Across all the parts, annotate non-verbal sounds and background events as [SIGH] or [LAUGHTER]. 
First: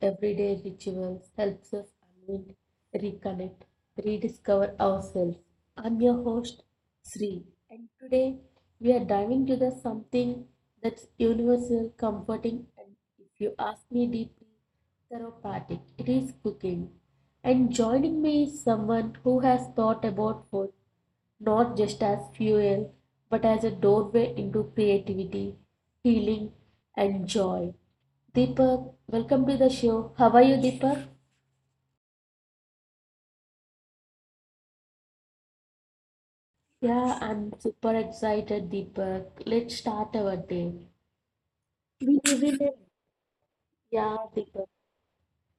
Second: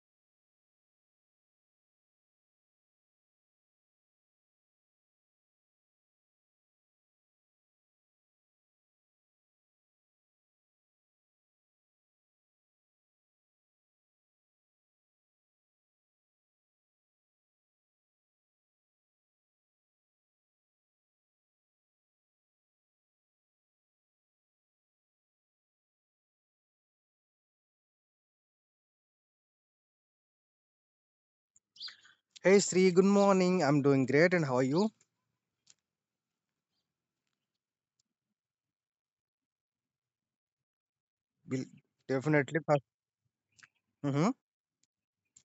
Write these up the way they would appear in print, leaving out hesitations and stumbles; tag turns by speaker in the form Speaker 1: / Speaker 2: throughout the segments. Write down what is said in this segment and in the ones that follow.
Speaker 1: everyday rituals helps us unwind, reconnect, rediscover ourselves. I'm your host Sri, and today we are diving into the something that's universal, comforting, and if you ask me deeply, therapeutic. It is cooking. And joining me is someone who has thought about food not just as fuel but as a doorway into creativity, healing, and joy. Deepak, welcome to the show. How are you, Deepak?
Speaker 2: Hey Sri, good morning. I'm doing great, and how are you?
Speaker 1: Yeah, I'm super excited, Deepak. Let's start our day.
Speaker 2: Will
Speaker 1: We live in
Speaker 2: definitely.
Speaker 1: a yeah,
Speaker 2: Mm-hmm.
Speaker 1: Deepak.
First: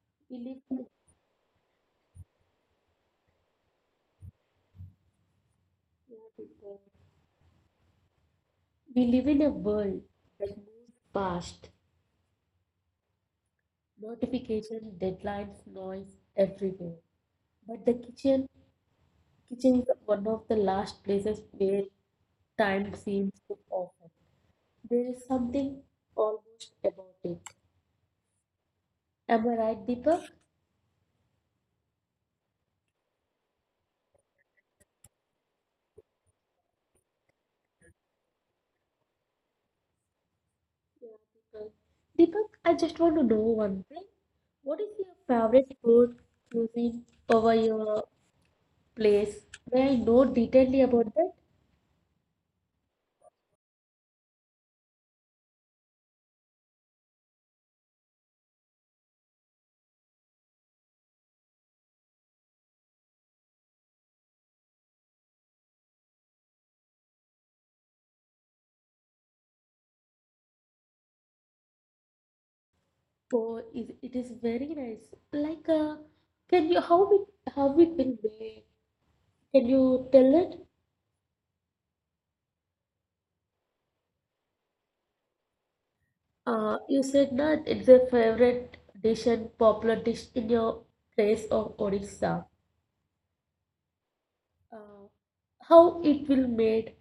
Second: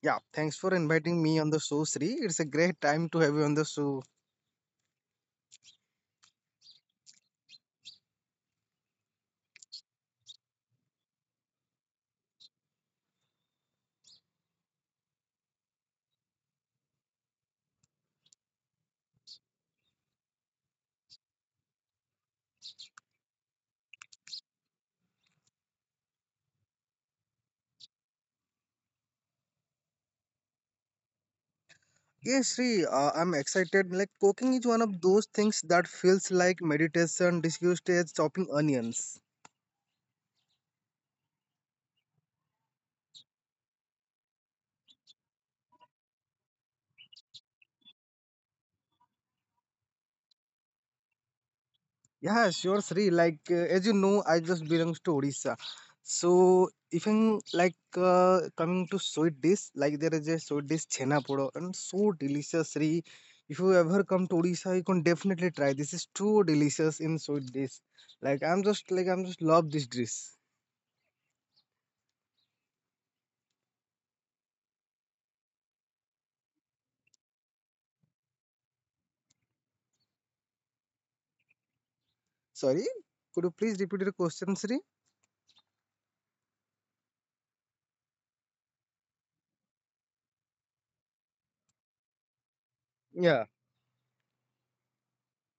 Speaker 2: Yeah,
Speaker 1: We
Speaker 2: thanks
Speaker 1: live
Speaker 2: for
Speaker 1: in a,
Speaker 2: inviting me on the show, Sri. It's a great time to have you on the show.
Speaker 1: yeah, Deepak. We live in a world that moves fast, notification, deadlines, noise everywhere. But kitchen is one of the last places where time seems to often. There is something almost about it. Am I right, Deepak?
Speaker 2: Yes, Sri, I'm excited. Like cooking is one of those things that feels like meditation disguised as chopping onions.
Speaker 1: Yeah, Deepak. Deepak, I just want to know one thing. What is your favorite food cuisine over your place? May I know detailedly about that?
Speaker 2: Yeah, sure, Sri. Like as you know, I just belongs to Odisha. So even like coming to sweet dish, like there is a sweet dish chhena podo and so delicious, Sri. If you ever come to Odisha, you can definitely try. This is too delicious in sweet dish. Like I'm just love this dish.
Speaker 1: Oh, is it is very nice. Like, can you how we can make. Can you tell it?
Speaker 2: Sorry, could you please repeat your question, Sri?
Speaker 1: You said that it's a favorite dish and popular dish in your place of Odisha.
Speaker 2: Yeah.
Speaker 1: Uh, how it will made?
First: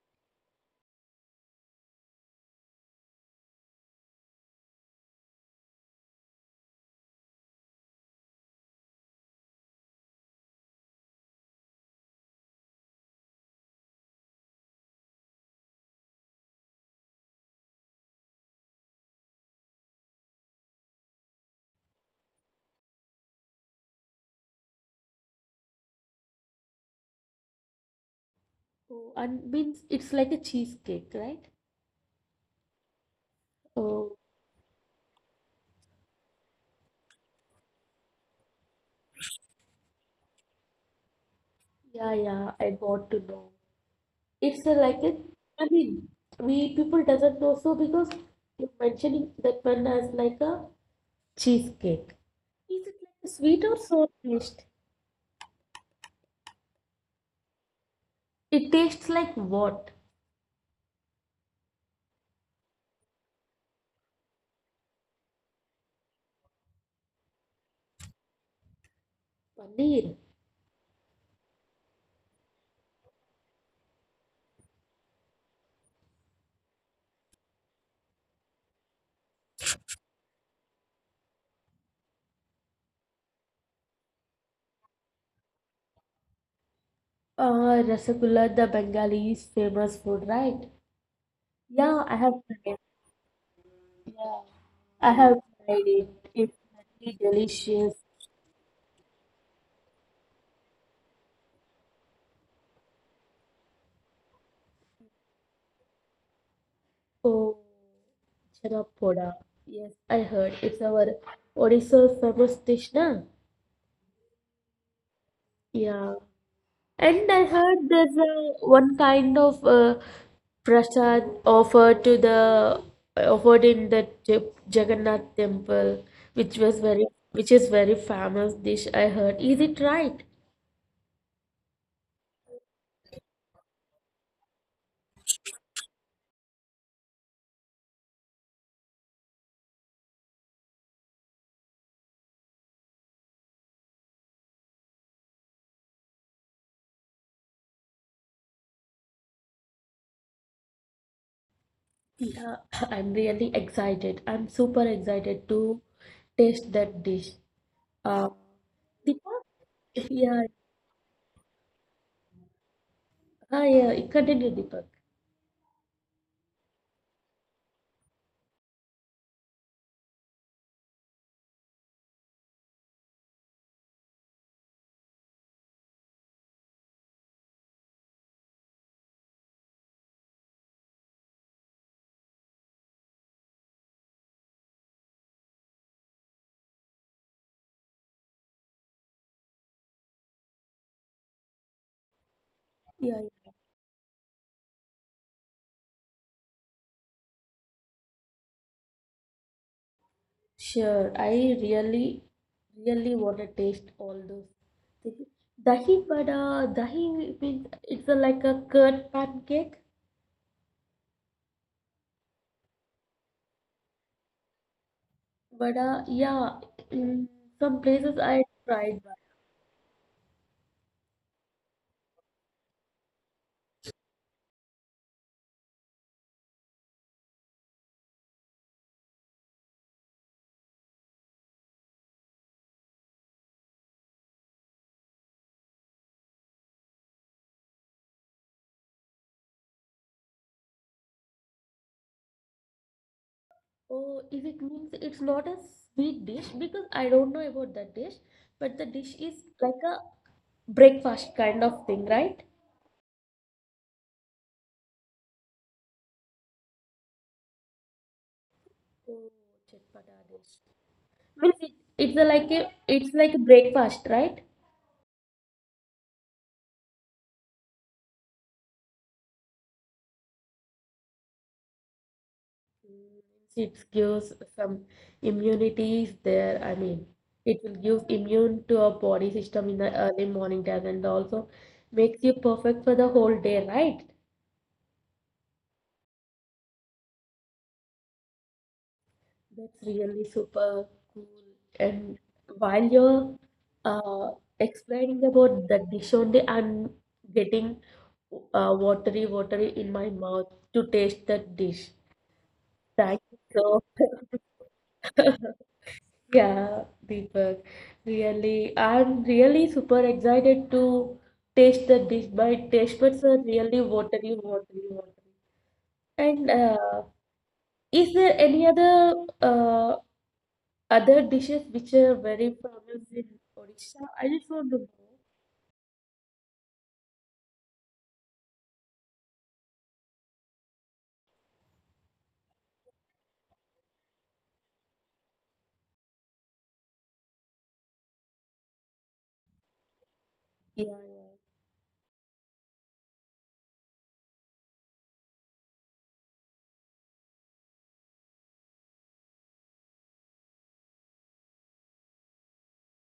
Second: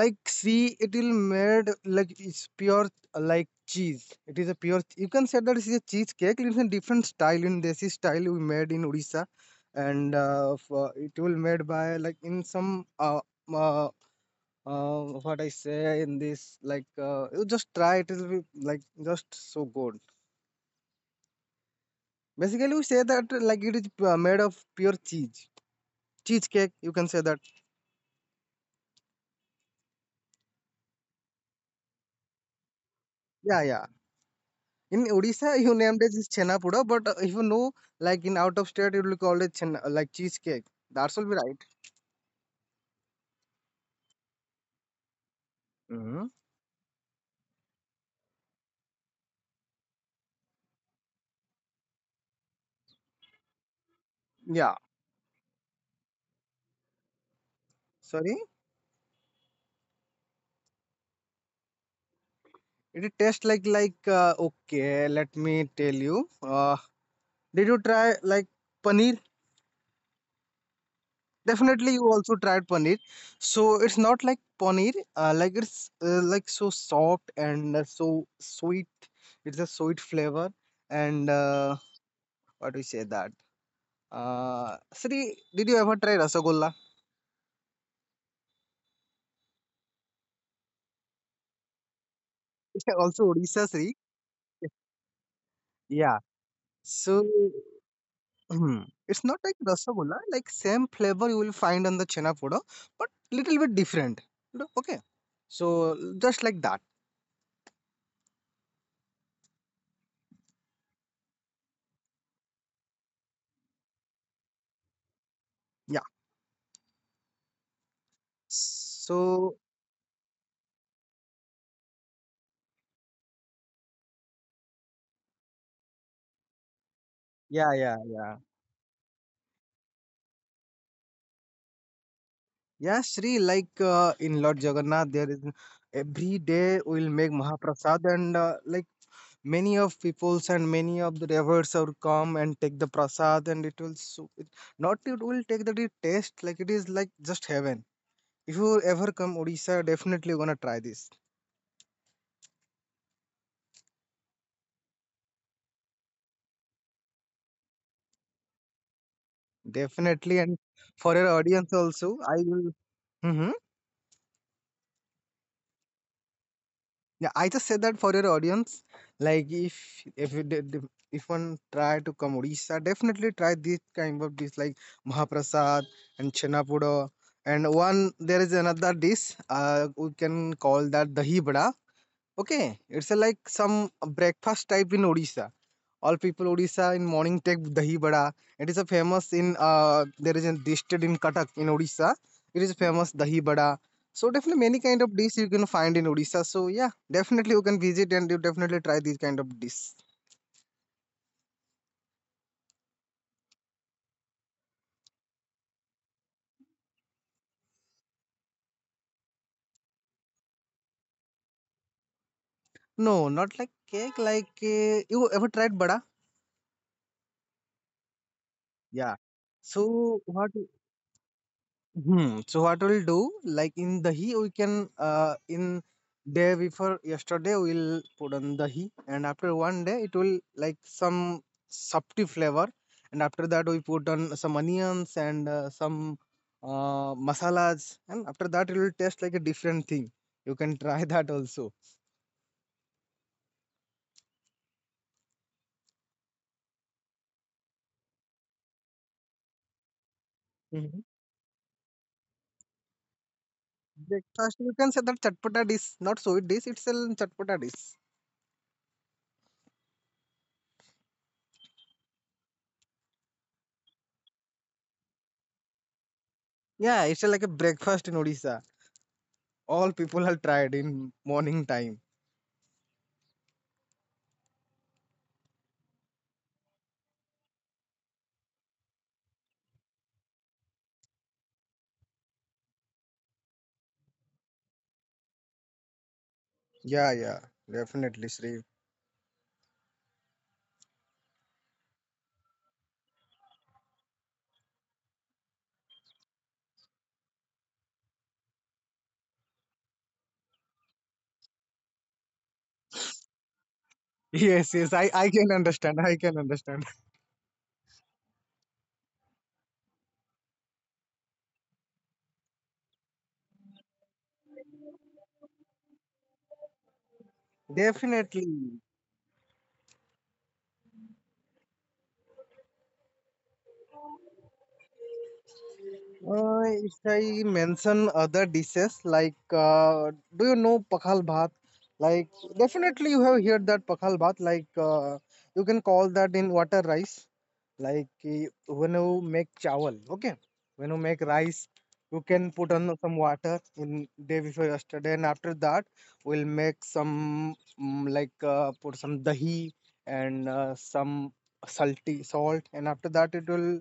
Speaker 2: Like see it will made like it's pure like cheese, it is a pure, you can say that it is a cheesecake. It's a different style, in desi style we made in Odisha. And for, it will made by like in some uh, what I say in this like, you just try, it will be like just so good. Basically we say that like it is made of pure cheese, cheesecake you can say that.
Speaker 1: Oh, and means it's like a cheesecake, right?
Speaker 2: Yeah, yeah.
Speaker 1: Oh,
Speaker 2: In Odisha, you named it as Chennapura, but if you know, like in out of state, it will call it chenna, like cheesecake. That's all be right.
Speaker 1: yeah, yeah, I got to know. It's a, like a, I
Speaker 2: Mm-hmm.
Speaker 1: mean, we people doesn't know so because you're mentioning that one as like a cheesecake. Is it like a sweet or sour
Speaker 2: Yeah.
Speaker 1: taste?
Speaker 2: Sorry.
Speaker 1: It tastes like what?
Speaker 2: It tastes like okay, let me tell you. Did you try like paneer?
Speaker 1: Paneer.
Speaker 2: Definitely, you also tried paneer. So it's not like paneer. Like it's like so soft and so sweet. It's a sweet flavor. And what do you say that? Sri, did you ever try rasagolla?
Speaker 1: Rasagulla, the Bengali's famous food, right? Yeah,
Speaker 2: [LAUGHS]
Speaker 1: I have
Speaker 2: Also
Speaker 1: tried
Speaker 2: Odisha,
Speaker 1: it.
Speaker 2: Sri.
Speaker 1: Yeah, I
Speaker 2: Yeah.
Speaker 1: have tried it.
Speaker 2: So
Speaker 1: It's very delicious.
Speaker 2: hmm, it's not like Rasagolla, like same flavor you will find on the Chena Poda, but little bit different. You know. Okay. So just like that.
Speaker 1: Oh, Chanapoda. Yes, I heard. It's our Odisha's famous dish, na?
Speaker 2: Yeah.
Speaker 1: Yeah. And I heard there's a,
Speaker 2: So
Speaker 1: one kind of prasad offered to the offered in the Jagannath temple, which was
Speaker 2: yeah, yeah,
Speaker 1: very
Speaker 2: yeah.
Speaker 1: which is very famous dish I heard. Is it right?
Speaker 2: Yeah, Sri, like in Lord Jagannath, there is every day we will make Mahaprasad, and like many of peoples and many of the revers are come and take the prasad, and it will so it, not it will take, that it taste like it is like just heaven. If you ever come Odisha, definitely you're gonna try this.
Speaker 1: Yeah, [COUGHS] [LAUGHS] I'm really excited. I'm super excited to taste that dish. Uh, Deepak?
Speaker 2: Definitely, and for your
Speaker 1: Yeah,
Speaker 2: audience also, I will. Hmm.
Speaker 1: ah, yeah, continue, Deepak.
Speaker 2: Yeah, I just said that for your audience. Like if if one try to come Odisha, definitely try this kind of dish like Mahaprasad and Chenapudo. And one there is another dish. We can call that dahi bada. Okay, it's a, like some breakfast type in Odisha. All people Odisha in morning take dahi bada. It is a famous in there is a district in Cuttack in Odisha. It is famous dahi bada.
Speaker 1: Yeah, yeah.
Speaker 2: So definitely many kind of dish you can find in Odisha. So yeah, definitely you can visit and you definitely try these kind of dish.
Speaker 1: Sure. I really, really want to taste all those things. Dahi vada, dahi means it's a, like a curd pancake.
Speaker 2: No, not like cake. Like you ever tried bada?
Speaker 1: Vada, yeah, in some places
Speaker 2: Yeah.
Speaker 1: I tried that.
Speaker 2: So what? Mhm. So what we'll do, like in dahi, we can in day before yesterday we'll put on dahi, and after one day it will like some subtle flavor, and after that we put on some onions and some masalas, and after that it will taste like a different thing. You can try [LAUGHS] that also.
Speaker 1: Oh, is it means it's not a sweet dish because I don't know about that dish, but the dish is like
Speaker 2: Hmm.
Speaker 1: a breakfast kind of thing, right?
Speaker 2: Breakfast, you can say that chatpata dish, not so sweet dish, it's a chatpata dish.
Speaker 1: Oh, chatpada dish. Means it, it's a like a it's like a breakfast, right?
Speaker 2: Yeah, it's like a breakfast in Odisha. All people have tried in morning time.
Speaker 1: It gives some immunity is there. I mean, it will give immune to our body system in the early morning time and also makes you perfect for the whole day, right?
Speaker 2: Yeah, yeah, definitely, Sri.
Speaker 1: That's really super cool. And while you're uh, explaining about the dish only, I'm getting watery, watery in my mouth to taste that dish. Thank you so
Speaker 2: Yes, yes, I can understand.
Speaker 1: [LAUGHS]
Speaker 2: I can understand.
Speaker 1: yeah, Deepak, really, I'm really super excited to taste the dish. My taste buds are really watery, watery, watery. And is
Speaker 2: Definitely.
Speaker 1: there any other uh, other dishes which are very famous in Odisha. I just want to know.
Speaker 2: If I mention other dishes like, do you know pakhal bhat? Like, definitely you have heard that pakhal bhat. Like, you can call that in water rice. Like when you make chawal, okay? When you make
Speaker 1: Yeah,
Speaker 2: rice,
Speaker 1: yeah.
Speaker 2: you can put on some water in day before yesterday, and after that, we'll make some like put some dahi and some salty salt, and after that, it will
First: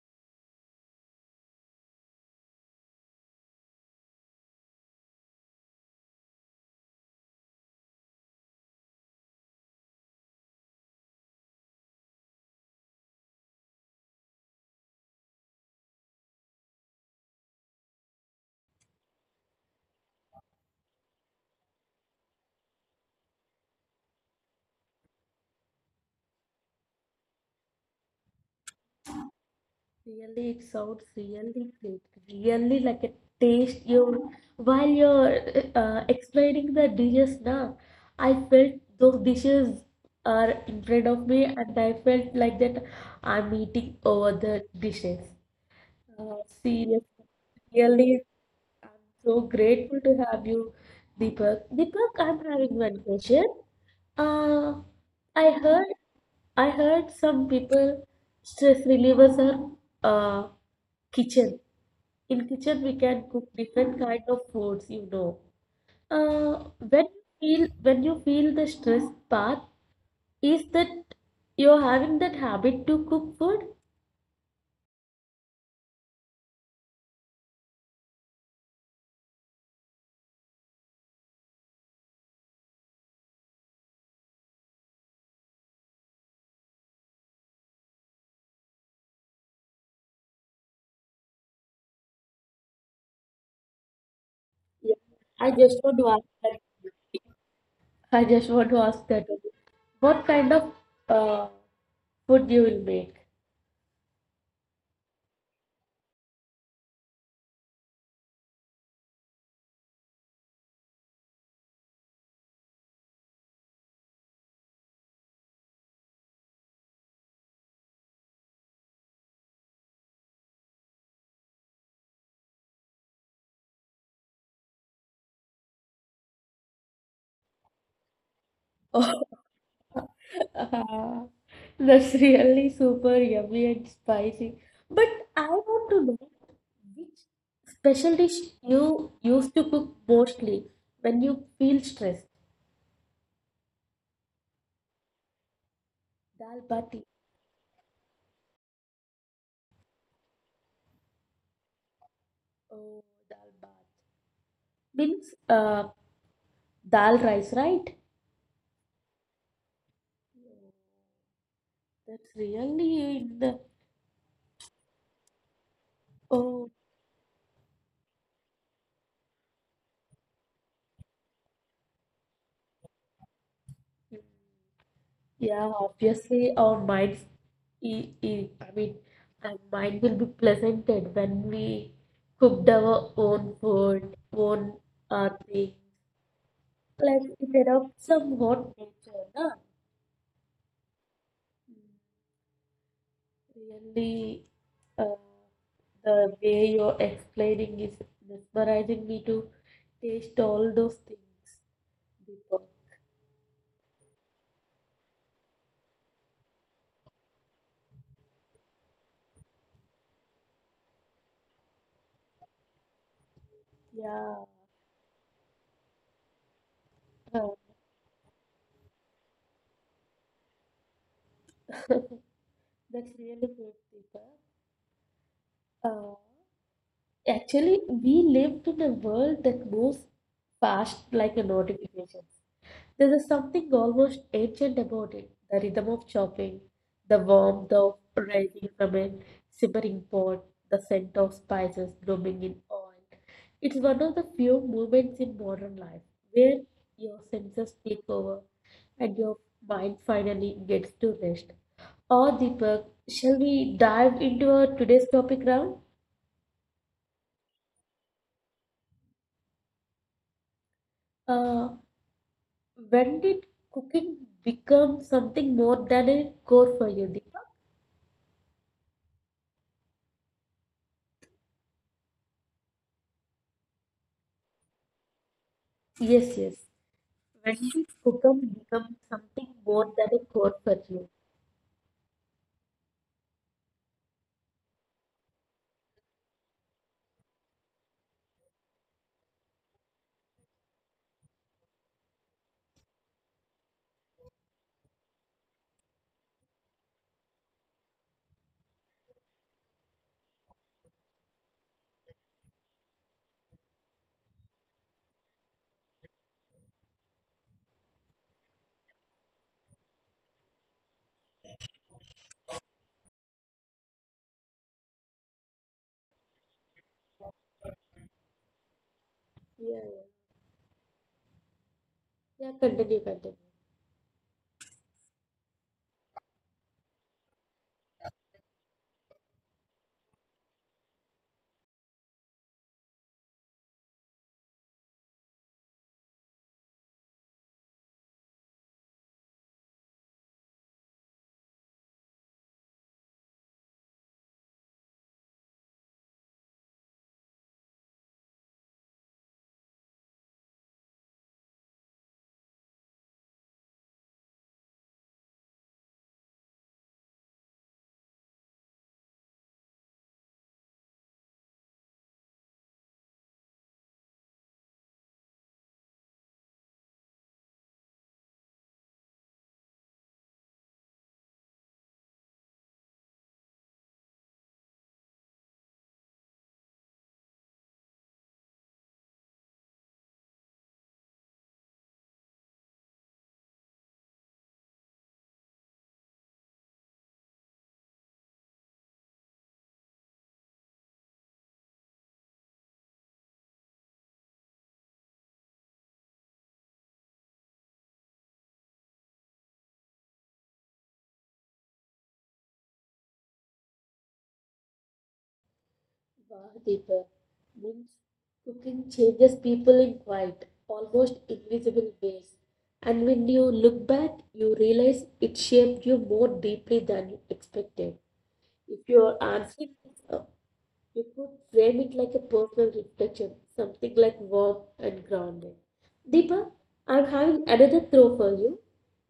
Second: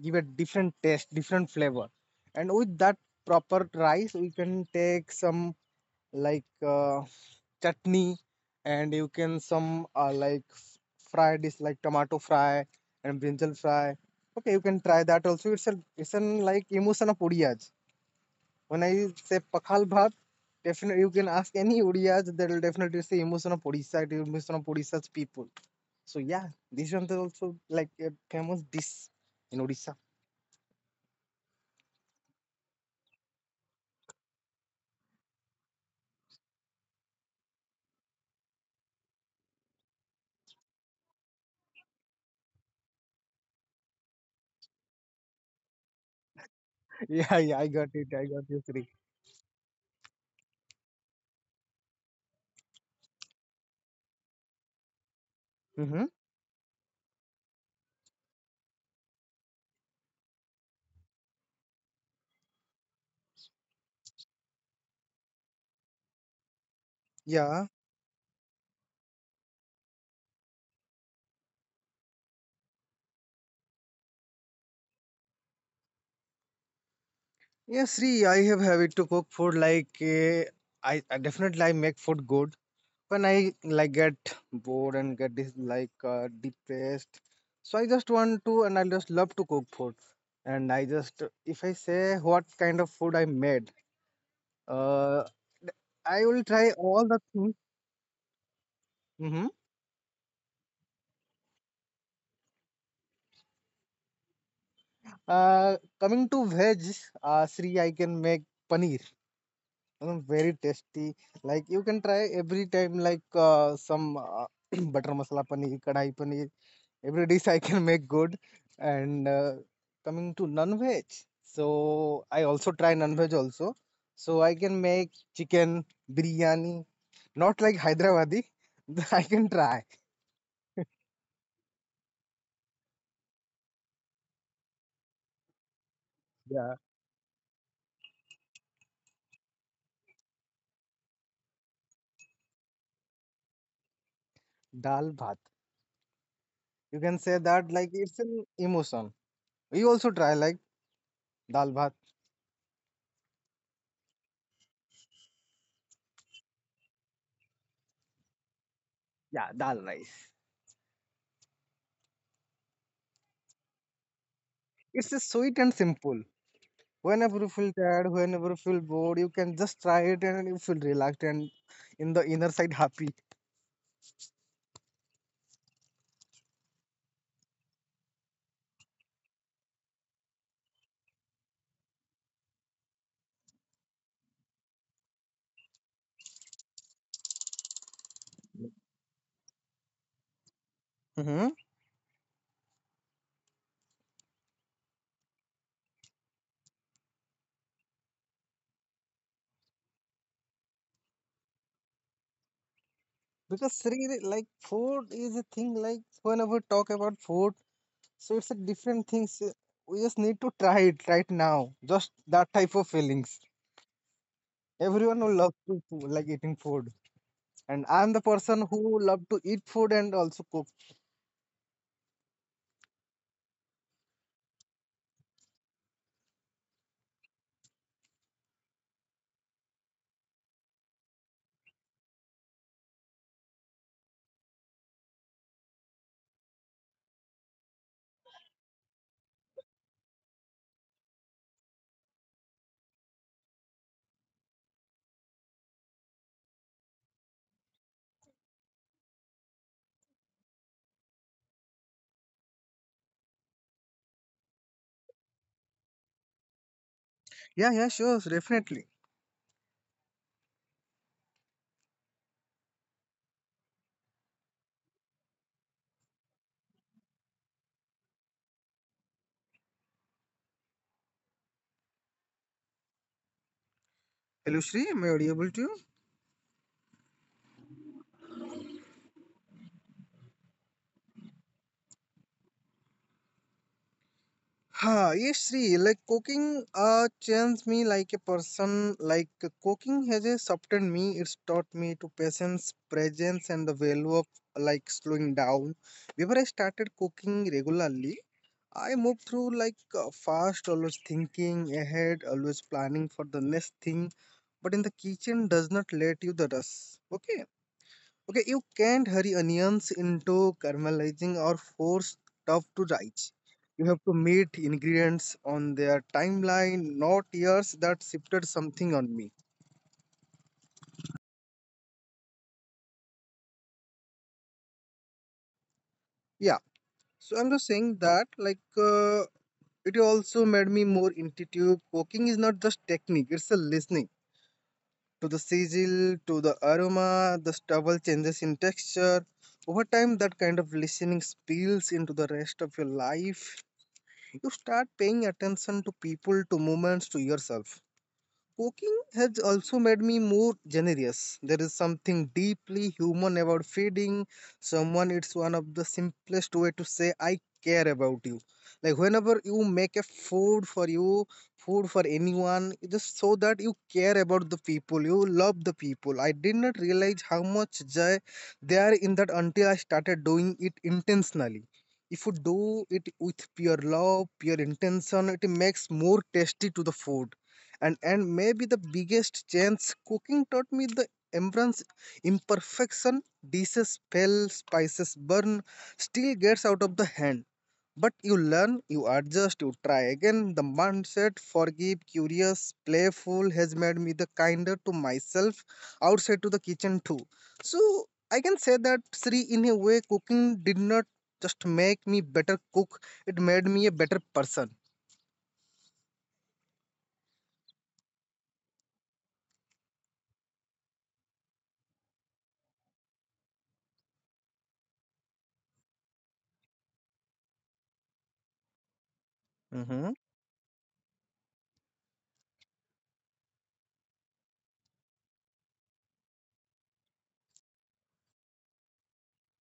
Speaker 2: give a different taste, different flavor. And with that proper rice, we can take some like chutney, and you can some like fried is like tomato fry and brinjal fry. Okay, you can try that also. It's a, it's an like emotion of udiyas. When I say pakhal bhat, definitely you can ask any udiyas, that will definitely say emotion of Odisha, the emotion of Odisha's people. So yeah, this one is also like a famous dish in Odisha.
Speaker 1: Really, it sounds really great. Really like a taste. You while you're explaining the dishes now, I felt those dishes are in front of me, and I felt like that I'm eating over the dishes.
Speaker 2: [LAUGHS] Yeah, yeah,
Speaker 1: Seriously,
Speaker 2: I got it, I got
Speaker 1: really
Speaker 2: you, Sri.
Speaker 1: I'm so grateful to have you, Deepak. Deepak, I'm having one question. Uh, I
Speaker 2: Hmm.
Speaker 1: heard I heard some people stress relievers are uh, kitchen. In kitchen, we can cook different kind of foods, you know.
Speaker 2: Yeah,
Speaker 1: When you feel the stress part, is that you're having that habit to cook food?
Speaker 2: yeah, Sri, I have habit to cook food like I definitely I make food good when I like get bored and get like depressed. So I just want to, and I just love to cook food. And I just, if I say what kind of food I made, uh,
Speaker 1: Yeah, I
Speaker 2: I
Speaker 1: just
Speaker 2: will
Speaker 1: want to
Speaker 2: try
Speaker 1: ask
Speaker 2: all
Speaker 1: that.
Speaker 2: the things.
Speaker 1: I just want to
Speaker 2: Hmm.
Speaker 1: ask that only. What kind of uh, food you will make?
Speaker 2: Uh, coming to veg, Sri, I can make paneer. Mm, very tasty. Like you can try every time, like some [CLEARS THROAT] butter masala paneer, kadai paneer. Every dish I can make good. And coming to non-veg, so I also try non-veg also. So I can make chicken biryani, not like Hyderabadi. [LAUGHS] I can try.
Speaker 1: [LAUGHS] Oh, that's really super yummy and spicy. But I want to know
Speaker 2: Yeah,
Speaker 1: which special dish you used to cook mostly when you feel stressed.
Speaker 2: dal bhat. You
Speaker 1: Dal
Speaker 2: can say
Speaker 1: bati.
Speaker 2: that like it's an emotion. We also try like dal bhat.
Speaker 1: Oh, dal bat. Means dal rice, right?
Speaker 2: Yeah, dal rice.
Speaker 1: That's really in the
Speaker 2: It's a sweet and simple.
Speaker 1: oh.
Speaker 2: Whenever you feel tired, whenever you feel bored, you can just try it and you feel relaxed and in the inner side happy.
Speaker 1: Yeah, obviously our minds, e e I mean, our mind will be pleasanted when we cooked our own food, own thing. Like it erupts some hot nature, na?
Speaker 2: Hmm.
Speaker 1: Really, uh, the way you're explaining is mesmerizing me to taste all those things, Deepa.
Speaker 2: Because Sri, like food is a thing. Like whenever we talk about food, so it's a different thing. So we just need to try it right now. Just that type of feelings.
Speaker 1: Yeah,
Speaker 2: Everyone will love to like eating food,
Speaker 1: uh,
Speaker 2: and I'm the person who love to eat food and also cook.
Speaker 1: [LAUGHS] that's really good, Deepa. Uh, Actually, we live in a world that moves fast like a notification. There is something almost ancient about it. The rhythm of chopping, the warmth of rising from a simmering pot, the scent of spices blooming in oil. It's one of the few moments in modern life where your senses take over and your mind finally gets to rest. Or Deepak, shall we dive into our today's topic round?
Speaker 2: Yeah, yeah, sure, definitely.
Speaker 1: Uh, When did cooking become something more than a core for you, Deepa?
Speaker 2: Hello, Sri, am I audible to you?
Speaker 1: Yes, yes. When did cooking become something more than a core for you?
Speaker 2: Huh, yes, Sri. Like cooking changed me like a person. Like cooking has softened me. It's taught me to patience, presence, and the value of like slowing down. Before I started cooking regularly, I moved through like fast, always thinking ahead, always planning for the next thing. But in the kitchen, does not let you the rush. Okay. Okay, you can't hurry onions into caramelizing or force stuff to rise. You have to meet ingredients on their timeline, not years that shifted something on me.
Speaker 1: Yeah, yeah. Yeah, continue, continue.
Speaker 2: Yeah, so I'm just saying that, like, it also made me more intuitive. Cooking is not just technique, it's a listening to the sizzle, to the aroma, the stubble changes in texture. Over time, that kind of listening spills into the rest of your life. You start paying attention to people, to movements, to yourself. Cooking has also made me more generous. There is something deeply human about feeding someone. It's one of the simplest way to say I care about you. Like whenever you make a food for you, food for anyone, just so that you care about the people, you love the people. I did not realize how much joy they are in that until I started doing it intentionally. If you do it with pure love, pure intention, it makes more tasty to the food. And maybe the biggest chance cooking taught me the embrace imperfection. Dishes fail, spices burn, still gets out of the hand, but you learn, you adjust, you try again. The mindset forgive, curious, playful has made me the kinder to myself outside to the kitchen too. So I can say that Sri, in a way, cooking did not just make me better cook, it made me a better person.
Speaker 1: Wow, Deepa. Means cooking changes people in quite, almost invisible ways. And when you look back, you realize it shaped you more deeply than you expected. If your answer
Speaker 2: Hmm.
Speaker 1: is you could frame it like a personal reflection, something like warm and grounded. Deepa, I'm having another throw for you.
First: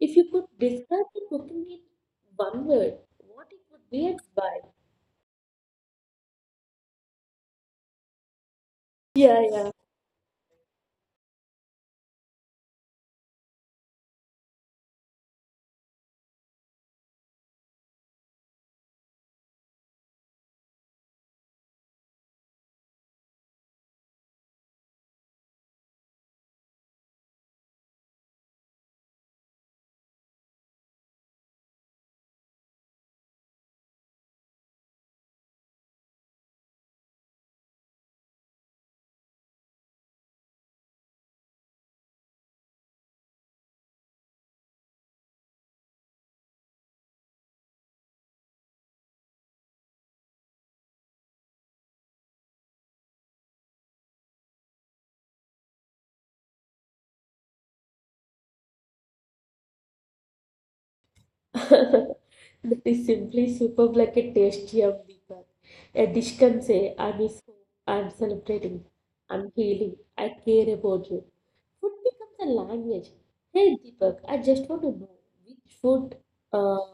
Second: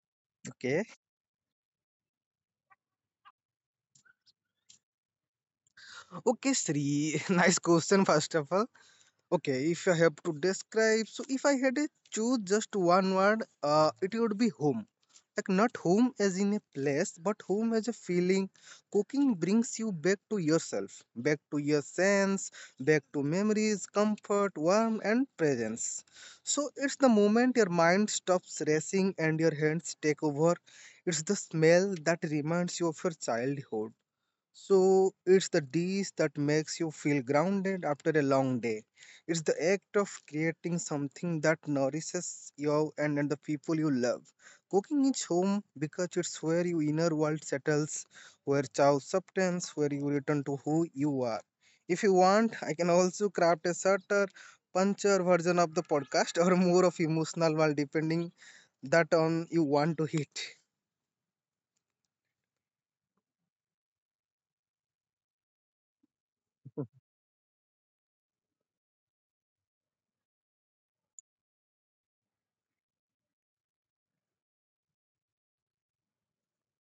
Speaker 1: If you could
Speaker 2: Okay.
Speaker 1: describe the cooking in one word, what it would be and why?
Speaker 2: Okay, Sri, [LAUGHS] nice question, first of all.
Speaker 1: Yeah,
Speaker 2: Okay,
Speaker 1: yeah.
Speaker 2: if I have to describe, so if I had to choose just one word, it would be home. Like, not home as in a place, but home as a feeling. Cooking brings you back to yourself, back to your sense, back to memories, comfort, warmth, and presence. So, it's the moment your mind stops racing and your hands take over. It's the smell that reminds you of your childhood, so it's the dish that makes you feel grounded after a long day. It's the act of creating something that nourishes you and the people you love. Cooking is home because it's where your inner world settles, where chow subtends, where you return to who you are. If you want, I can also craft a shorter, puncher version of the podcast [LAUGHS] or more of emotional while depending that on you want to hit.
Speaker 1: [LAUGHS] That is simply superb like a tasty of Deepak. A dish can say, I'm his home, I'm celebrating, I'm healing, I care about you. Food becomes a language. Hey Deepak, I just want to know which food uh,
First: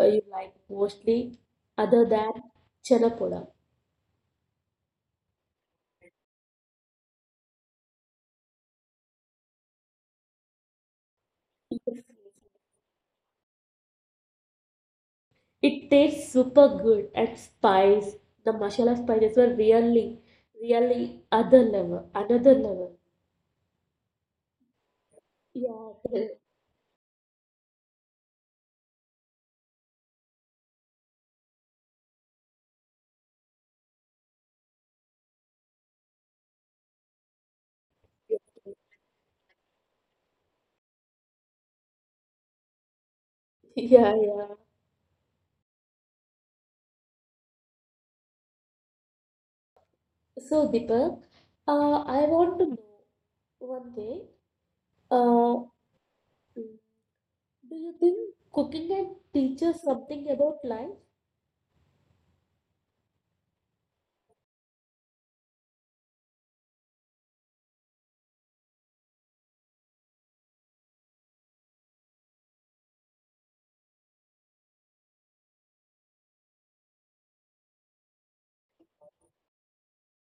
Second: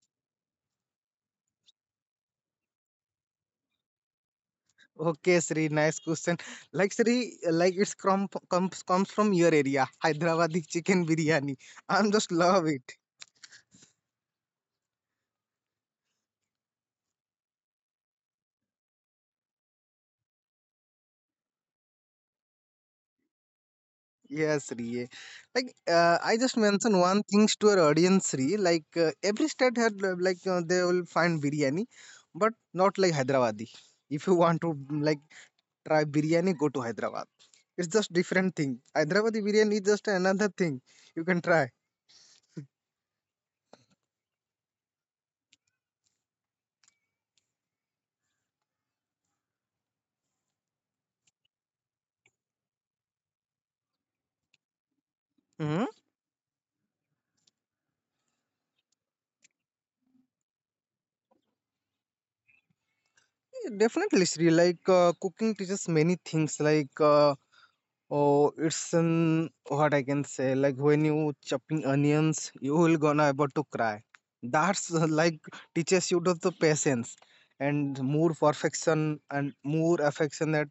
Speaker 1: you like mostly other than chanapoda?
Speaker 2: Okay, Sri, nice question. Like Sri, like it's from comes from your area, Hyderabadi chicken biryani. I'm
Speaker 1: Yes.
Speaker 2: just love it.
Speaker 1: It tastes super good and spice. The masala spices were really, really other level, another level.
Speaker 2: Yes, Sri. Yeah.
Speaker 1: Yeah, [LAUGHS]
Speaker 2: I just
Speaker 1: correct.
Speaker 2: mentioned one things to our audience, Sri. Every state had they will find biryani, but not like Hyderabadi. If you want to like try biryani, go to Hyderabad. It's just different thing. Hyderabadi biryani is just another thing you can try.
Speaker 1: Yeah, yeah. So Deepak, I want to know one day.
Speaker 2: hmm
Speaker 1: Uh, do you think cooking can teach us something about life?
Speaker 2: Definitely, Sri. Cooking teaches many things. Oh, it's an what I can say, like when you chopping onions, you will gonna able to cry. That's like teaches you to the patience and more perfection and more affectionate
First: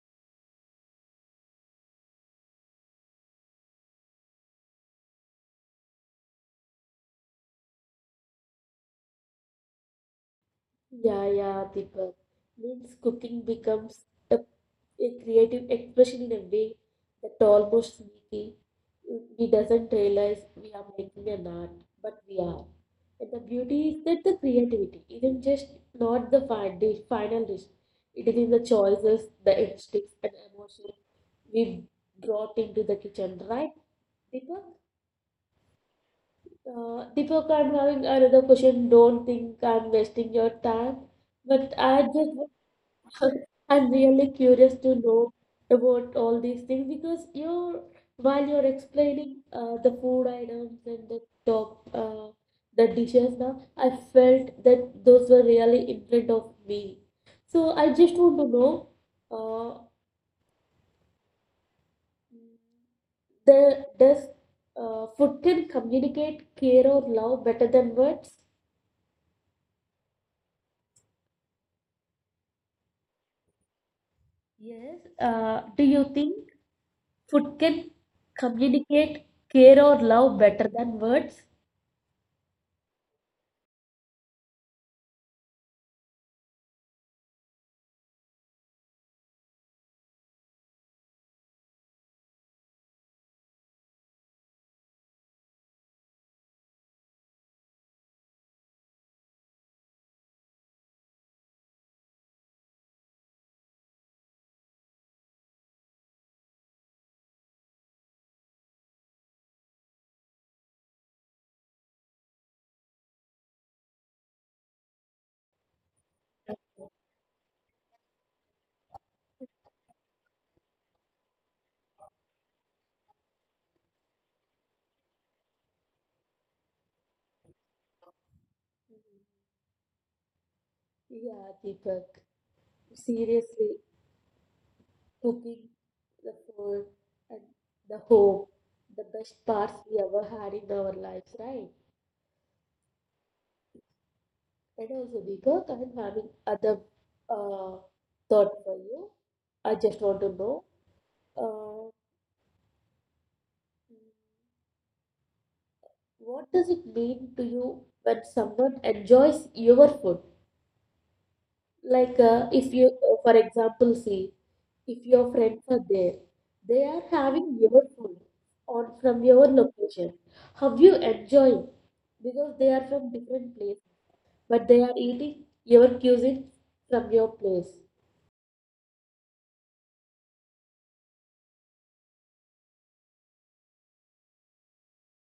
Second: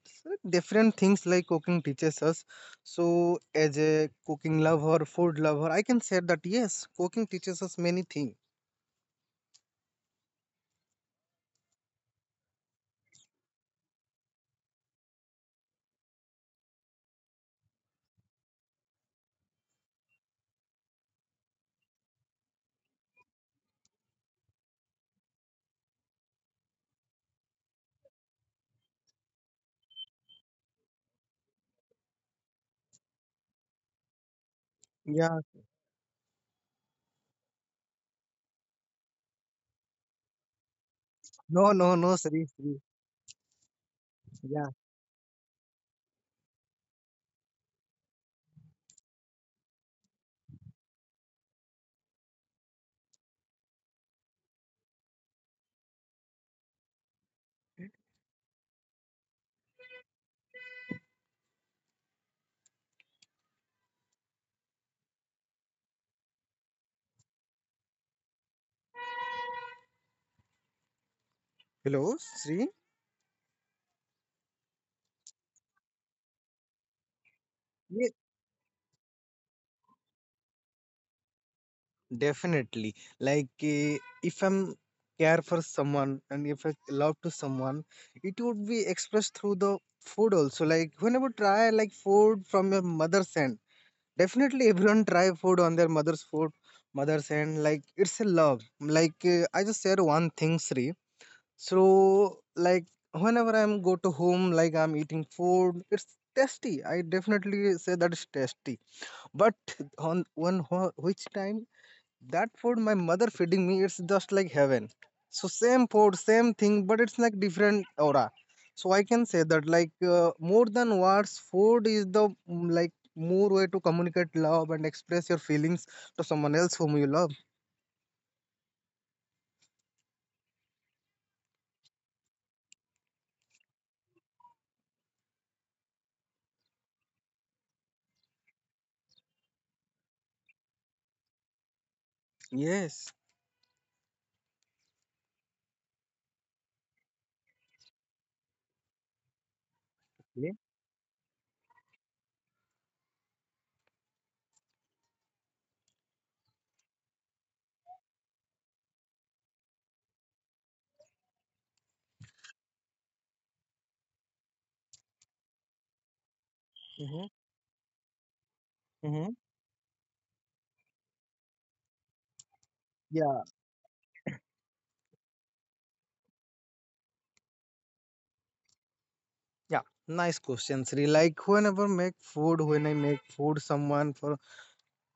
Speaker 2: different things like cooking teaches us. So as a cooking lover, food lover, I can say that yes, cooking teaches us many things.
Speaker 1: Yeah, yeah, Deepak. Means cooking becomes a, a creative expression in a way that almost sneaky. We doesn't realize we are making an art, but we are. And the beauty is that the creativity isn't just not the final dish. It is in the choices, the instincts, and emotions we brought into the kitchen, right? Deepak,
Speaker 2: Yeah.
Speaker 1: Deepak, I'm having another question. Don't think I'm wasting your time.
Speaker 2: No,
Speaker 1: But
Speaker 2: no,
Speaker 1: I
Speaker 2: no, Sri,
Speaker 1: just
Speaker 2: Sri.
Speaker 1: [LAUGHS] I'm really
Speaker 2: Yeah.
Speaker 1: curious to know about all these things because you're while you're explaining the food items and the top the dishes now, I felt that those were really in front of me. So I just want to know, uh, the does food can communicate care or love better than words?
Speaker 2: Hello, Sri.
Speaker 1: Yes. Do you think food can communicate care or love better than words?
Speaker 2: Definitely. If I'm care for someone and if I love to someone, it would be expressed through the food also. Like whenever try like food from your mother's hand, definitely [LAUGHS] everyone try food on their mother's food, mother's hand. Like it's a love. I just share one thing, Sri. So like whenever I'm go to home, like I'm eating food, it's tasty. I definitely say that it's tasty. But on one which time that food my mother feeding me, it's just like heaven. So same food, same thing, but it's like different aura. So I can say that more than words, food is the like more way to communicate love and express your feelings to someone else whom you love.
Speaker 1: Yeah, Deepak. Seriously, cooking, the food, and the hope, the best parts we ever had in our lives, right?
Speaker 2: Yes.
Speaker 1: And also, Deepak, I'm having other uh, thought for you. I just want to know uh, what does it mean to you when someone enjoys your food? Like, if you, for example, see, if your friends are there, they are
Speaker 2: Mm-hmm.
Speaker 1: having your food on from
Speaker 2: Mm-hmm.
Speaker 1: your location. How you enjoy? Because they are from
Speaker 2: Yeah,
Speaker 1: different place, but they are eating your cuisine from your place.
Speaker 2: yeah. Nice question, Sri. Like whenever make food, when I make food someone for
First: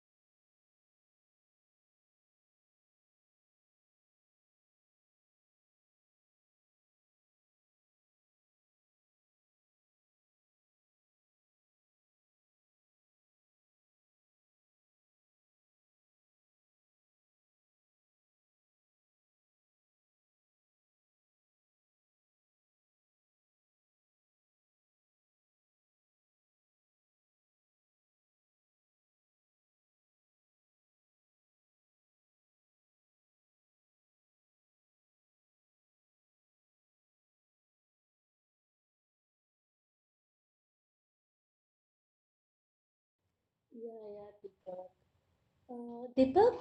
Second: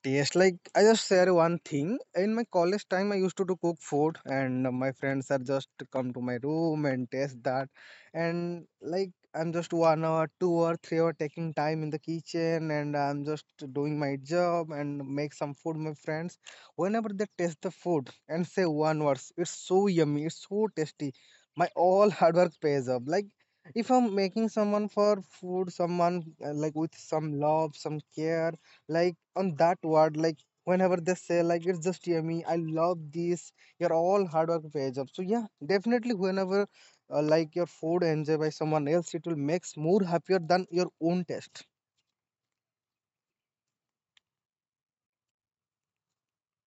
Speaker 2: taste, like I just share one thing. In my college time, I used to do cook food, and my friends are just come to my room and taste that. And like I'm just 1 hour, 2 or 3 hour taking time in the kitchen, and I'm just doing my job and make some food. My friends, whenever they taste the food and say one words, it's so yummy, it's so tasty. My all hard work pays up. Like if I'm making someone for food, someone like with some love, some care, like on that word, like whenever they say like it's just yummy, I love this, you're all hard work pays up. So yeah, definitely whenever like your food enjoyed by someone else, it will makes more happier than your own taste.
Speaker 1: Yeah, yeah, Deepak. Deepak,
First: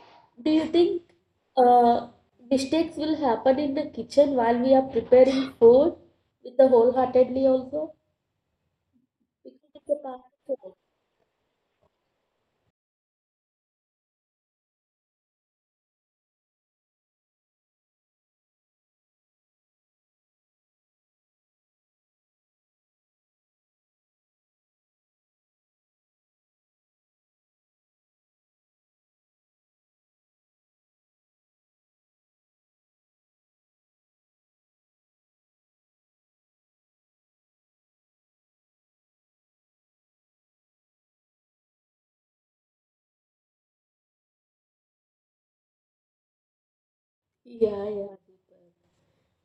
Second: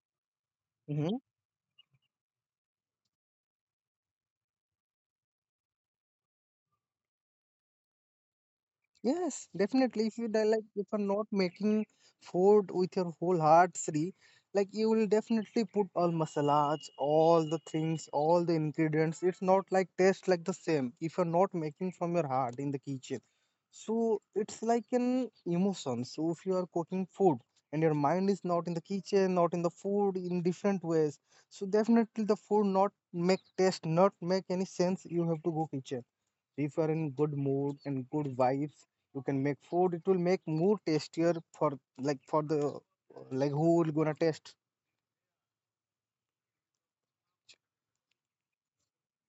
Speaker 1: do you think
Speaker 2: Mm-hmm.
Speaker 1: uh, mistakes will happen in the kitchen while we are preparing food with the wholeheartedly also?
Speaker 2: Yes,
Speaker 1: Because it's a
Speaker 2: definitely. If
Speaker 1: part
Speaker 2: you die,
Speaker 1: of
Speaker 2: like
Speaker 1: it.
Speaker 2: if you're not making food with your whole heart, Sri, like you will definitely put all masalas, all the things, all the ingredients. It's not like taste like the same if you're not making from your heart in the kitchen. So it's like an emotion. So if you are cooking food and your mind is not in the kitchen, not in the food, in different ways. So definitely the food not make taste, not make any sense. You have to go kitchen if you are in good mood and good vibes, you can make food, it will make more tastier for like for the like who will gonna taste.
Speaker 1: Yeah, yeah, Deepak.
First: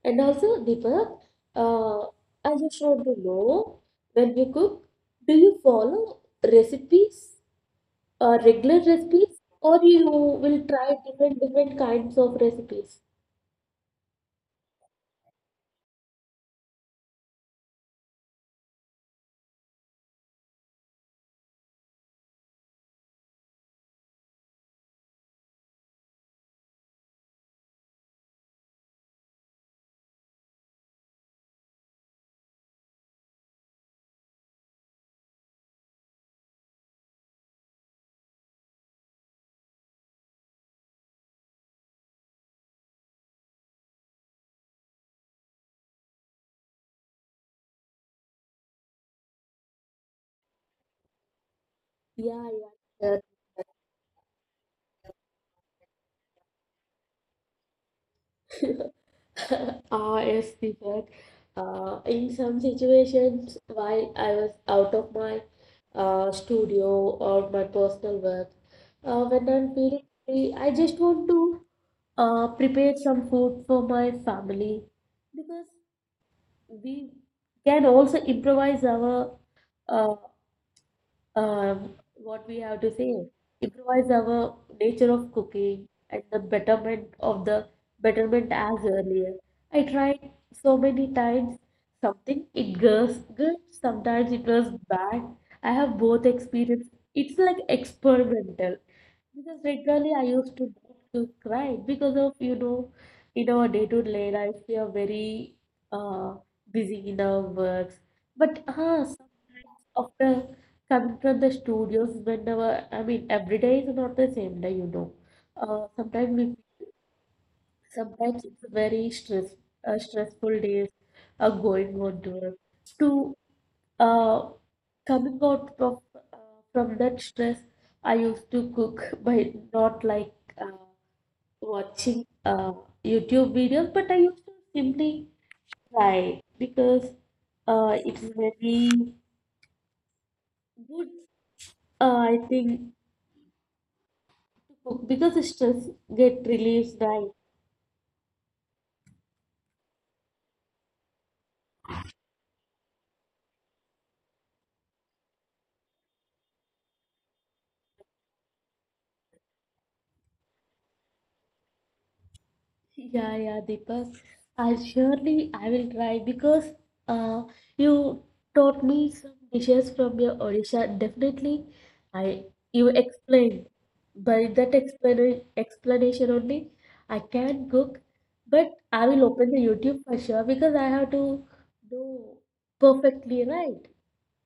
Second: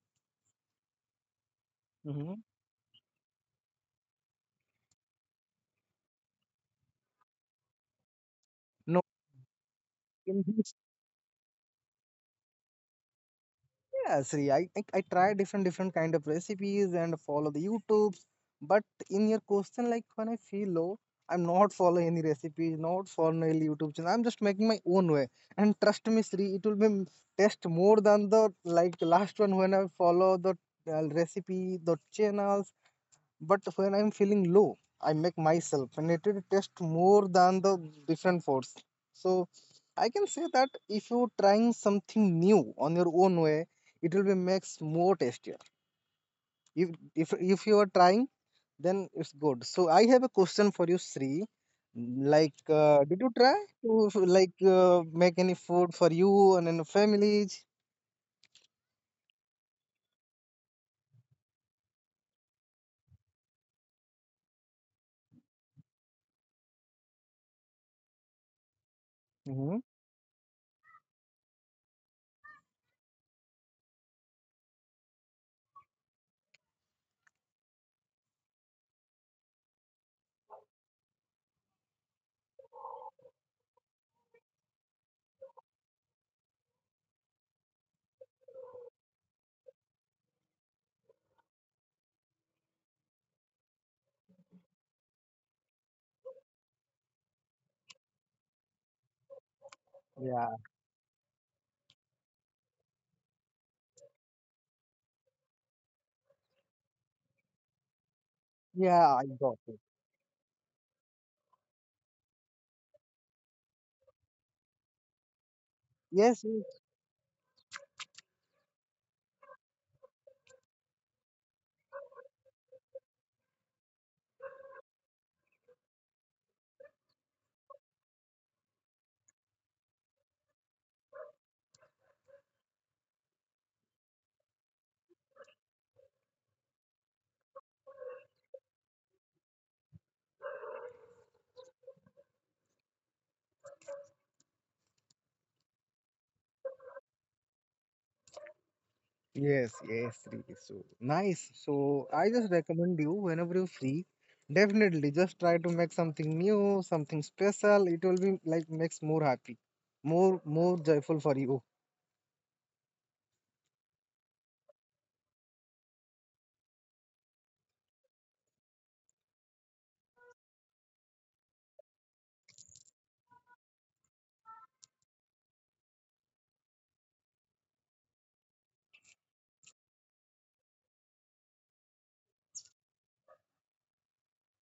Speaker 1: And also, Deepak, uh,
Speaker 2: Mm-hmm.
Speaker 1: I just want to know when you cook, do you follow recipes, regular
Speaker 2: No,
Speaker 1: recipes, or you
Speaker 2: in
Speaker 1: will
Speaker 2: this,
Speaker 1: try different different kinds of recipes?
Speaker 2: yes, Sri. I try different different kind of recipes and follow the youtubes. But in your question, like when I feel low, I'm not [LAUGHS] following any recipes, not following any YouTube channel, I'm just making my own way. And trust me, Sri, it will be taste more than the like last one when I follow the recipe, the channels. But when I'm feeling low, I make myself and it will test more than the different force. So I can say that if you're trying something new on your own way, it will be makes more tastier. If you are trying, then it's good. So I have a question for you, Sri.
Speaker 1: Yeah,
Speaker 2: Did
Speaker 1: yeah.
Speaker 2: you try to make any food for you and your families?
Speaker 1: Sure. [LAUGHS] Ah, yes, Deepak. In some situations, while I was out of my studio or my personal work, when
Speaker 2: Hmm
Speaker 1: I'm feeling free, I just want to prepared some food for my family because we can also improvise our uh, uh, what we have to say improvise our nature of cooking and the betterment of the betterment as earlier I tried so many times something it was good sometimes it was bad. I have both experience, it's like experimental because regularly I
Speaker 2: Yeah,
Speaker 1: used to cry because of you know in our day to day life we are very uh busy in our works. But
Speaker 2: yeah,
Speaker 1: ah
Speaker 2: I
Speaker 1: sometimes
Speaker 2: got it.
Speaker 1: after confront the studios whenever I mean every day is not the same day you know uh,
Speaker 2: Yes.
Speaker 1: sometimes we sometimes it's a very stress stressful days are going on to it. To uh, coming out from that stress I used to cook by not like uh, watching YouTube videos but I used to simply try because it's very good I think because stress get relieved, right?
Speaker 2: Yes, yes, really. So nice. So I just recommend you whenever you're free, definitely just try to make something new, something special. It will be like makes more happy, more joyful for you.
Speaker 1: Yeah, yeah, Deepak. I surely I will try because uh, you taught me some dishes from your Odisha. Definitely, I you explained. By that explain explanation only, I can cook. But I will open the YouTube for sure because I have to do perfectly right.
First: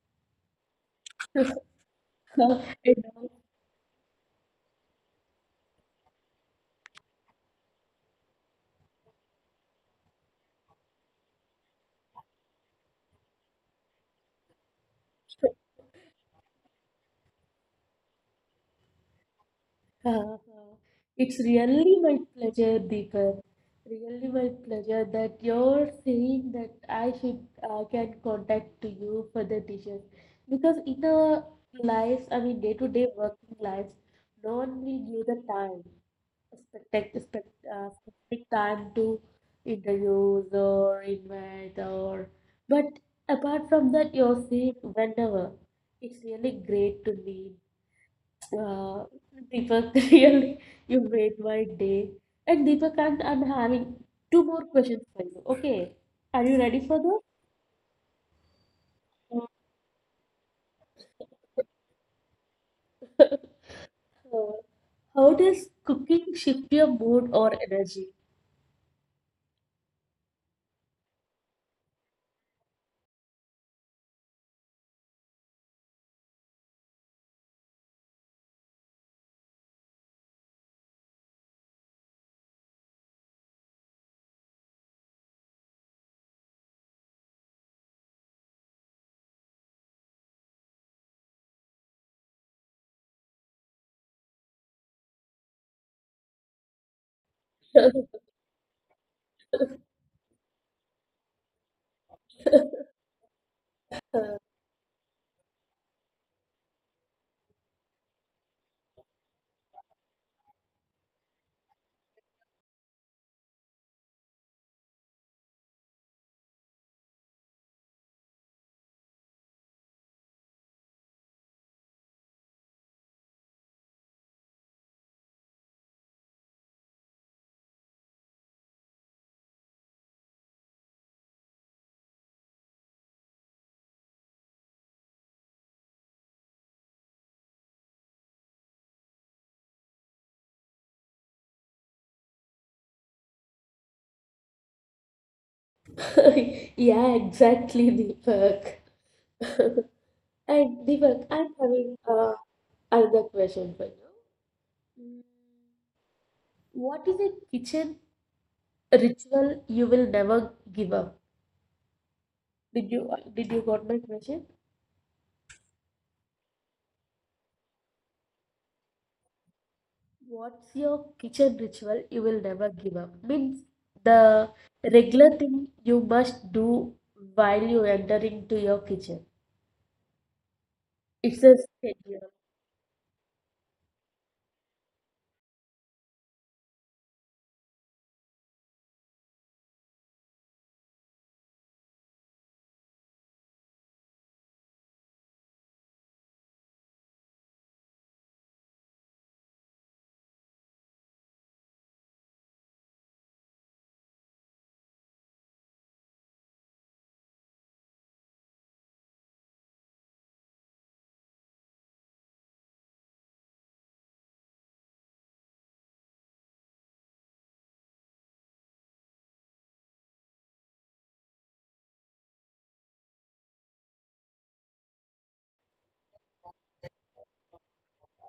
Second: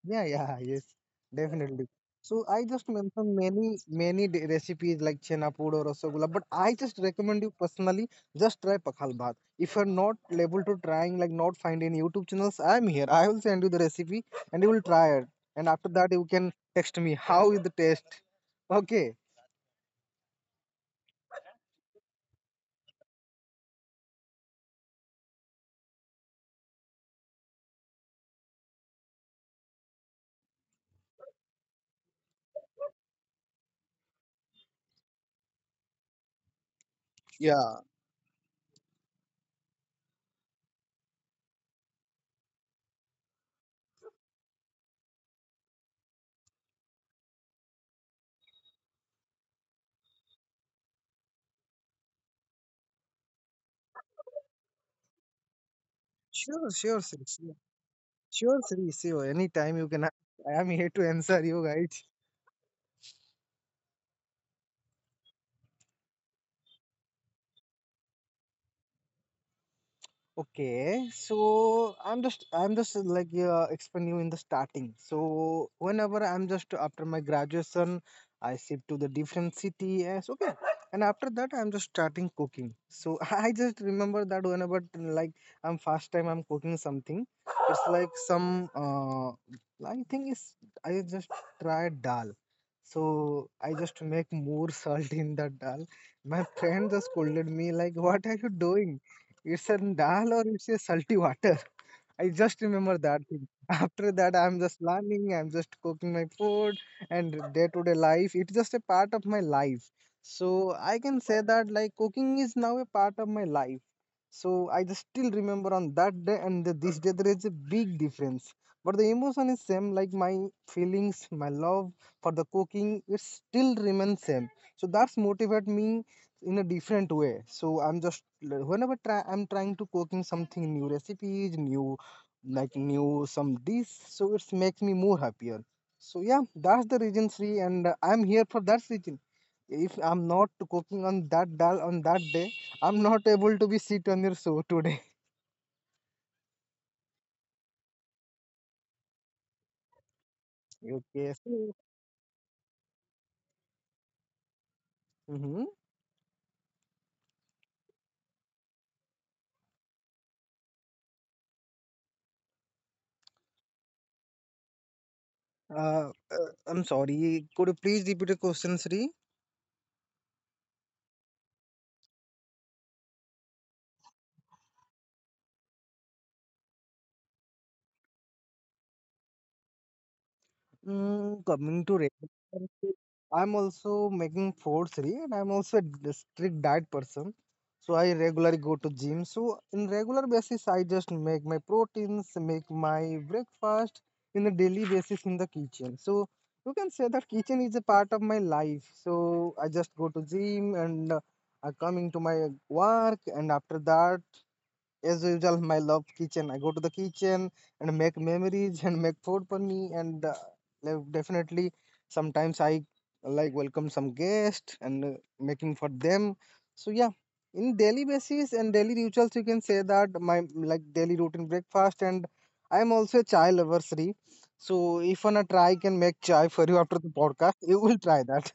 Speaker 2: Yeah, yeah, yes,
Speaker 1: [LAUGHS]
Speaker 2: definitely. So I just
Speaker 1: And
Speaker 2: mentioned many, many recipes like chena pood or rasagulla, but I just recommend you personally just try pakhal bhat. If you're not able to trying, like not find any YouTube channels, I'm here. I will send you the recipe and you will try it.
Speaker 1: all.
Speaker 2: And after that, you can text me how is the taste. Okay.
Speaker 1: [LAUGHS] Uh, It's really my pleasure, Deepak. Really my pleasure that you're saying that I should can contact to you for the dishes because in our lives, I mean day-to-day working lives, no one will give the time, expect,
Speaker 2: Yeah.
Speaker 1: specific time to interviews or invite or. But apart from that, you're saying whenever. It's really great to me uh, Deepak, [LAUGHS] really, you made my day. And Deepak, I'm having two more questions for you. Okay, are
Speaker 2: Sure,
Speaker 1: you
Speaker 2: sure,
Speaker 1: ready for this?
Speaker 2: sure, sure. Anytime you can ask. I am here to answer you guys.
Speaker 1: Uh, how does cooking shift your mood or energy?
Speaker 2: Okay, so I'm just explain you in the starting. So whenever I'm just after my graduation, I shift to the different city. Yes, okay, and after that I'm just starting cooking. So [LAUGHS] I just remember that whenever like I'm first time I'm cooking something, it's like some I think it's I just tried dal. So I just make more [LAUGHS] salt in that dal. My friend just scolded me like, "What are you doing? It's a
Speaker 1: [LAUGHS]
Speaker 2: dal or it's a salty water?" [LAUGHS] I just remember that thing. After that, I'm just learning, I'm just cooking my food and day to day life. It's just a part of my life. So I can say that like cooking is now a part of my life. So I just still remember on that day and this day there is a big difference. But the emotion is same, like my feelings, my love for the cooking, it still remains same. So that's motivate me in a different way. So I'm just whenever try, I'm trying to cooking something new recipes, new like new some dish. So it makes me more happier. So yeah, that's the reason, Sri, and I'm here for that reason. If I'm not cooking on that dal on that day, I'm not able to be sit on your show today. [LAUGHS]
Speaker 1: Yeah, exactly, Deepak. [LAUGHS] And
Speaker 2: Okay.
Speaker 1: Deepak, I'm having another question for you. Mm,
Speaker 2: Mm-hmm.
Speaker 1: what is a kitchen ritual you will never give up? Did you got my question?
Speaker 2: Uh, uh, I'm sorry. Could you please repeat the question, Sri?
Speaker 1: What's your kitchen ritual you will never give up? Means the regular thing you must do while you enter into your kitchen. It's a
Speaker 2: Coming to
Speaker 1: schedule.
Speaker 2: relationship, I'm also making 4-3 and I'm also a strict diet person. So I regularly go to gym. So in regular basis, I just make my proteins, make my breakfast in the daily basis in the kitchen. So you can say that kitchen is a part of my life. So I just go to gym and I coming to my work and after that as usual, my love kitchen. I go to the kitchen and make memories and make food for me. Definitely, sometimes I like welcome some guests and making for them. So yeah, in daily basis and daily rituals, you can say that my like daily routine breakfast. And I am also a chai lover, Sri. So if wanna try, I can make chai for you after the podcast. [LAUGHS] You will try that.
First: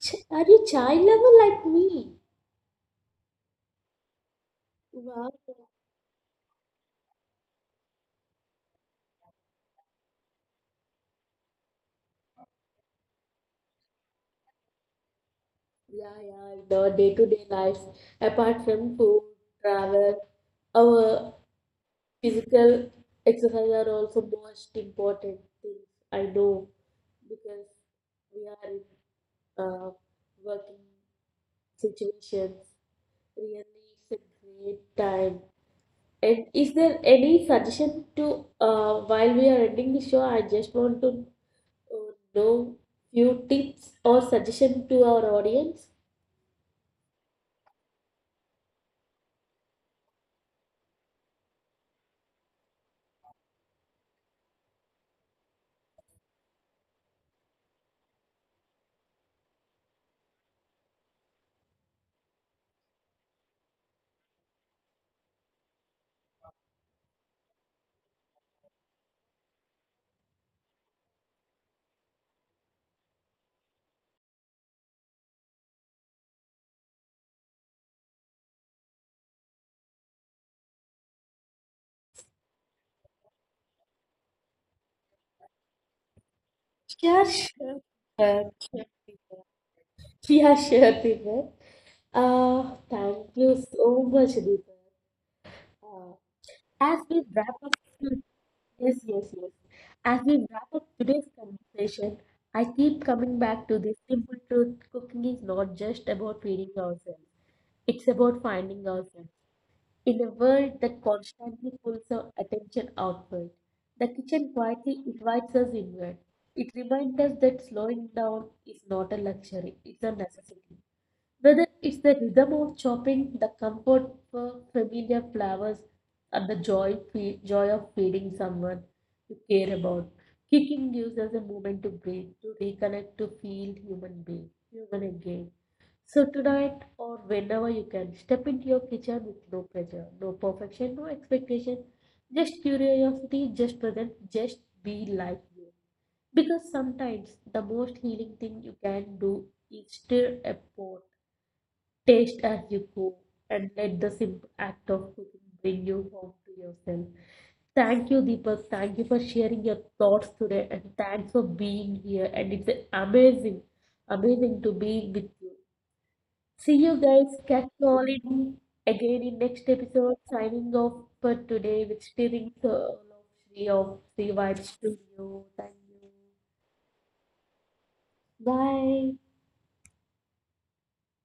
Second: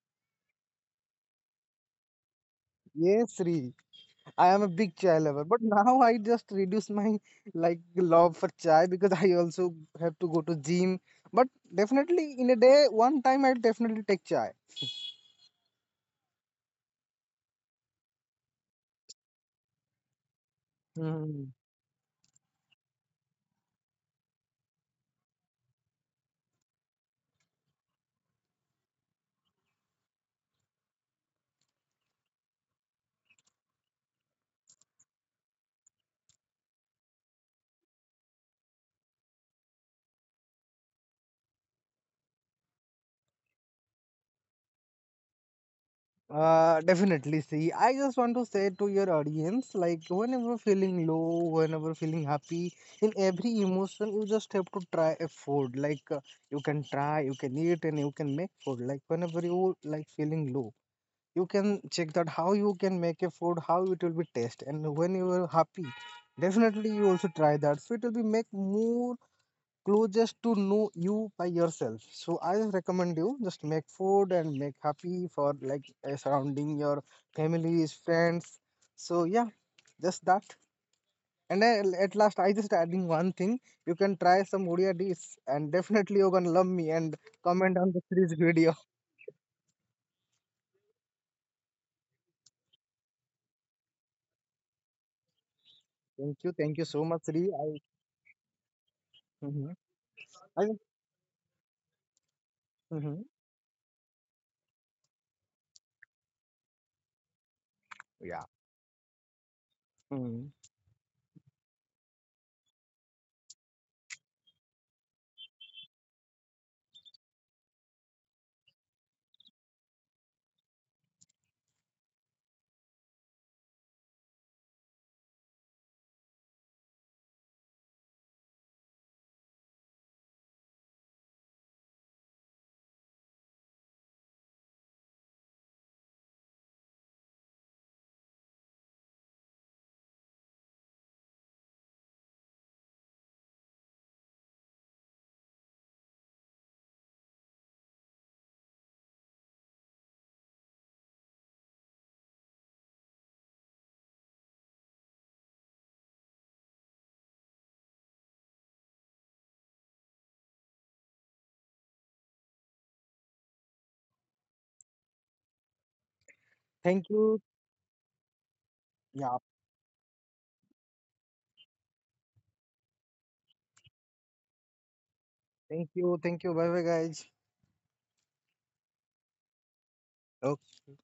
Speaker 1: Ch- Are you child level like me?
Speaker 2: [LAUGHS] Yes, Sri. I am a big chai
Speaker 1: Wow.
Speaker 2: lover, but [LAUGHS] now I just reduce my like love for chai because I also have to go to gym. But definitely in a day, one time I'll definitely take chai.
Speaker 1: Yeah, yeah. In our day-to-day lives, apart from food, travel, our
Speaker 2: Hmm.
Speaker 1: physical exercise are also most important things. I know because we are in uh, working situations. Really, it's a great time. And is there any suggestion to while we are ending the show? I just want to know few tips or suggestion to our audience.
Speaker 2: Definitely. See, I just want to say to your audience, like whenever feeling low, whenever feeling happy, in every emotion, you just have to try a food. You can try, you can eat, and you can make food. Like whenever you like feeling low, you can check that how you can make a food, how it will be taste. And when you are happy, definitely you also try that. So it will be make more closest to know you by yourself. So I just recommend you just make food and make happy for surrounding your families, friends. So yeah, just that. and I, at last I just adding one thing, you can try some odia dish and definitely you're gonna love me and
Speaker 1: Yeah,
Speaker 2: comment
Speaker 1: sure.
Speaker 2: on the series video.
Speaker 1: Sure. Yeah, sure, Deepak. Thank you so much, Deepak. Uh,
Speaker 2: [LAUGHS] Thank you, thank you
Speaker 1: as
Speaker 2: so
Speaker 1: we
Speaker 2: much, Sri.
Speaker 1: wrap
Speaker 2: i,
Speaker 1: up Yes, yes, yes.
Speaker 2: Mhm.
Speaker 1: As we wrap
Speaker 2: I
Speaker 1: up today's conversation, I keep
Speaker 2: Mhm.
Speaker 1: coming back to this simple truth. Cooking is not just about feeding ourselves, it's about
Speaker 2: Yeah.
Speaker 1: finding ourselves. In a
Speaker 2: Mm.
Speaker 1: world that constantly pulls our attention outward, the kitchen quietly invites us inward. It reminds us that slowing down is not a luxury, it's a necessity. Whether it's the rhythm of chopping, the comfort of familiar flowers, or the joy of feeding someone you care about, kicking gives us a moment to breathe, to reconnect, to feel human being, human again. So tonight or whenever you can, step into your kitchen with no pressure, no perfection, no expectation, just curiosity, just present, just be like you. Because sometimes the most healing thing you can do is stir a pot, taste as you go, and let the simple act of cooking bring you home to yourself. Thank you, Deepak. Thank you for sharing your thoughts today and thanks for being here. And it's amazing, amazing to be with you. See you
Speaker 2: Thank
Speaker 1: guys.
Speaker 2: you.
Speaker 1: Catch you all in again in
Speaker 2: Yeah.
Speaker 1: next episode. Signing off for today with Steering Circle of Sri of Three Vibe Studio. Thank you.
Speaker 2: Thank you. Thank you. Bye bye, guys.
Speaker 1: Bye.
Speaker 2: Okay.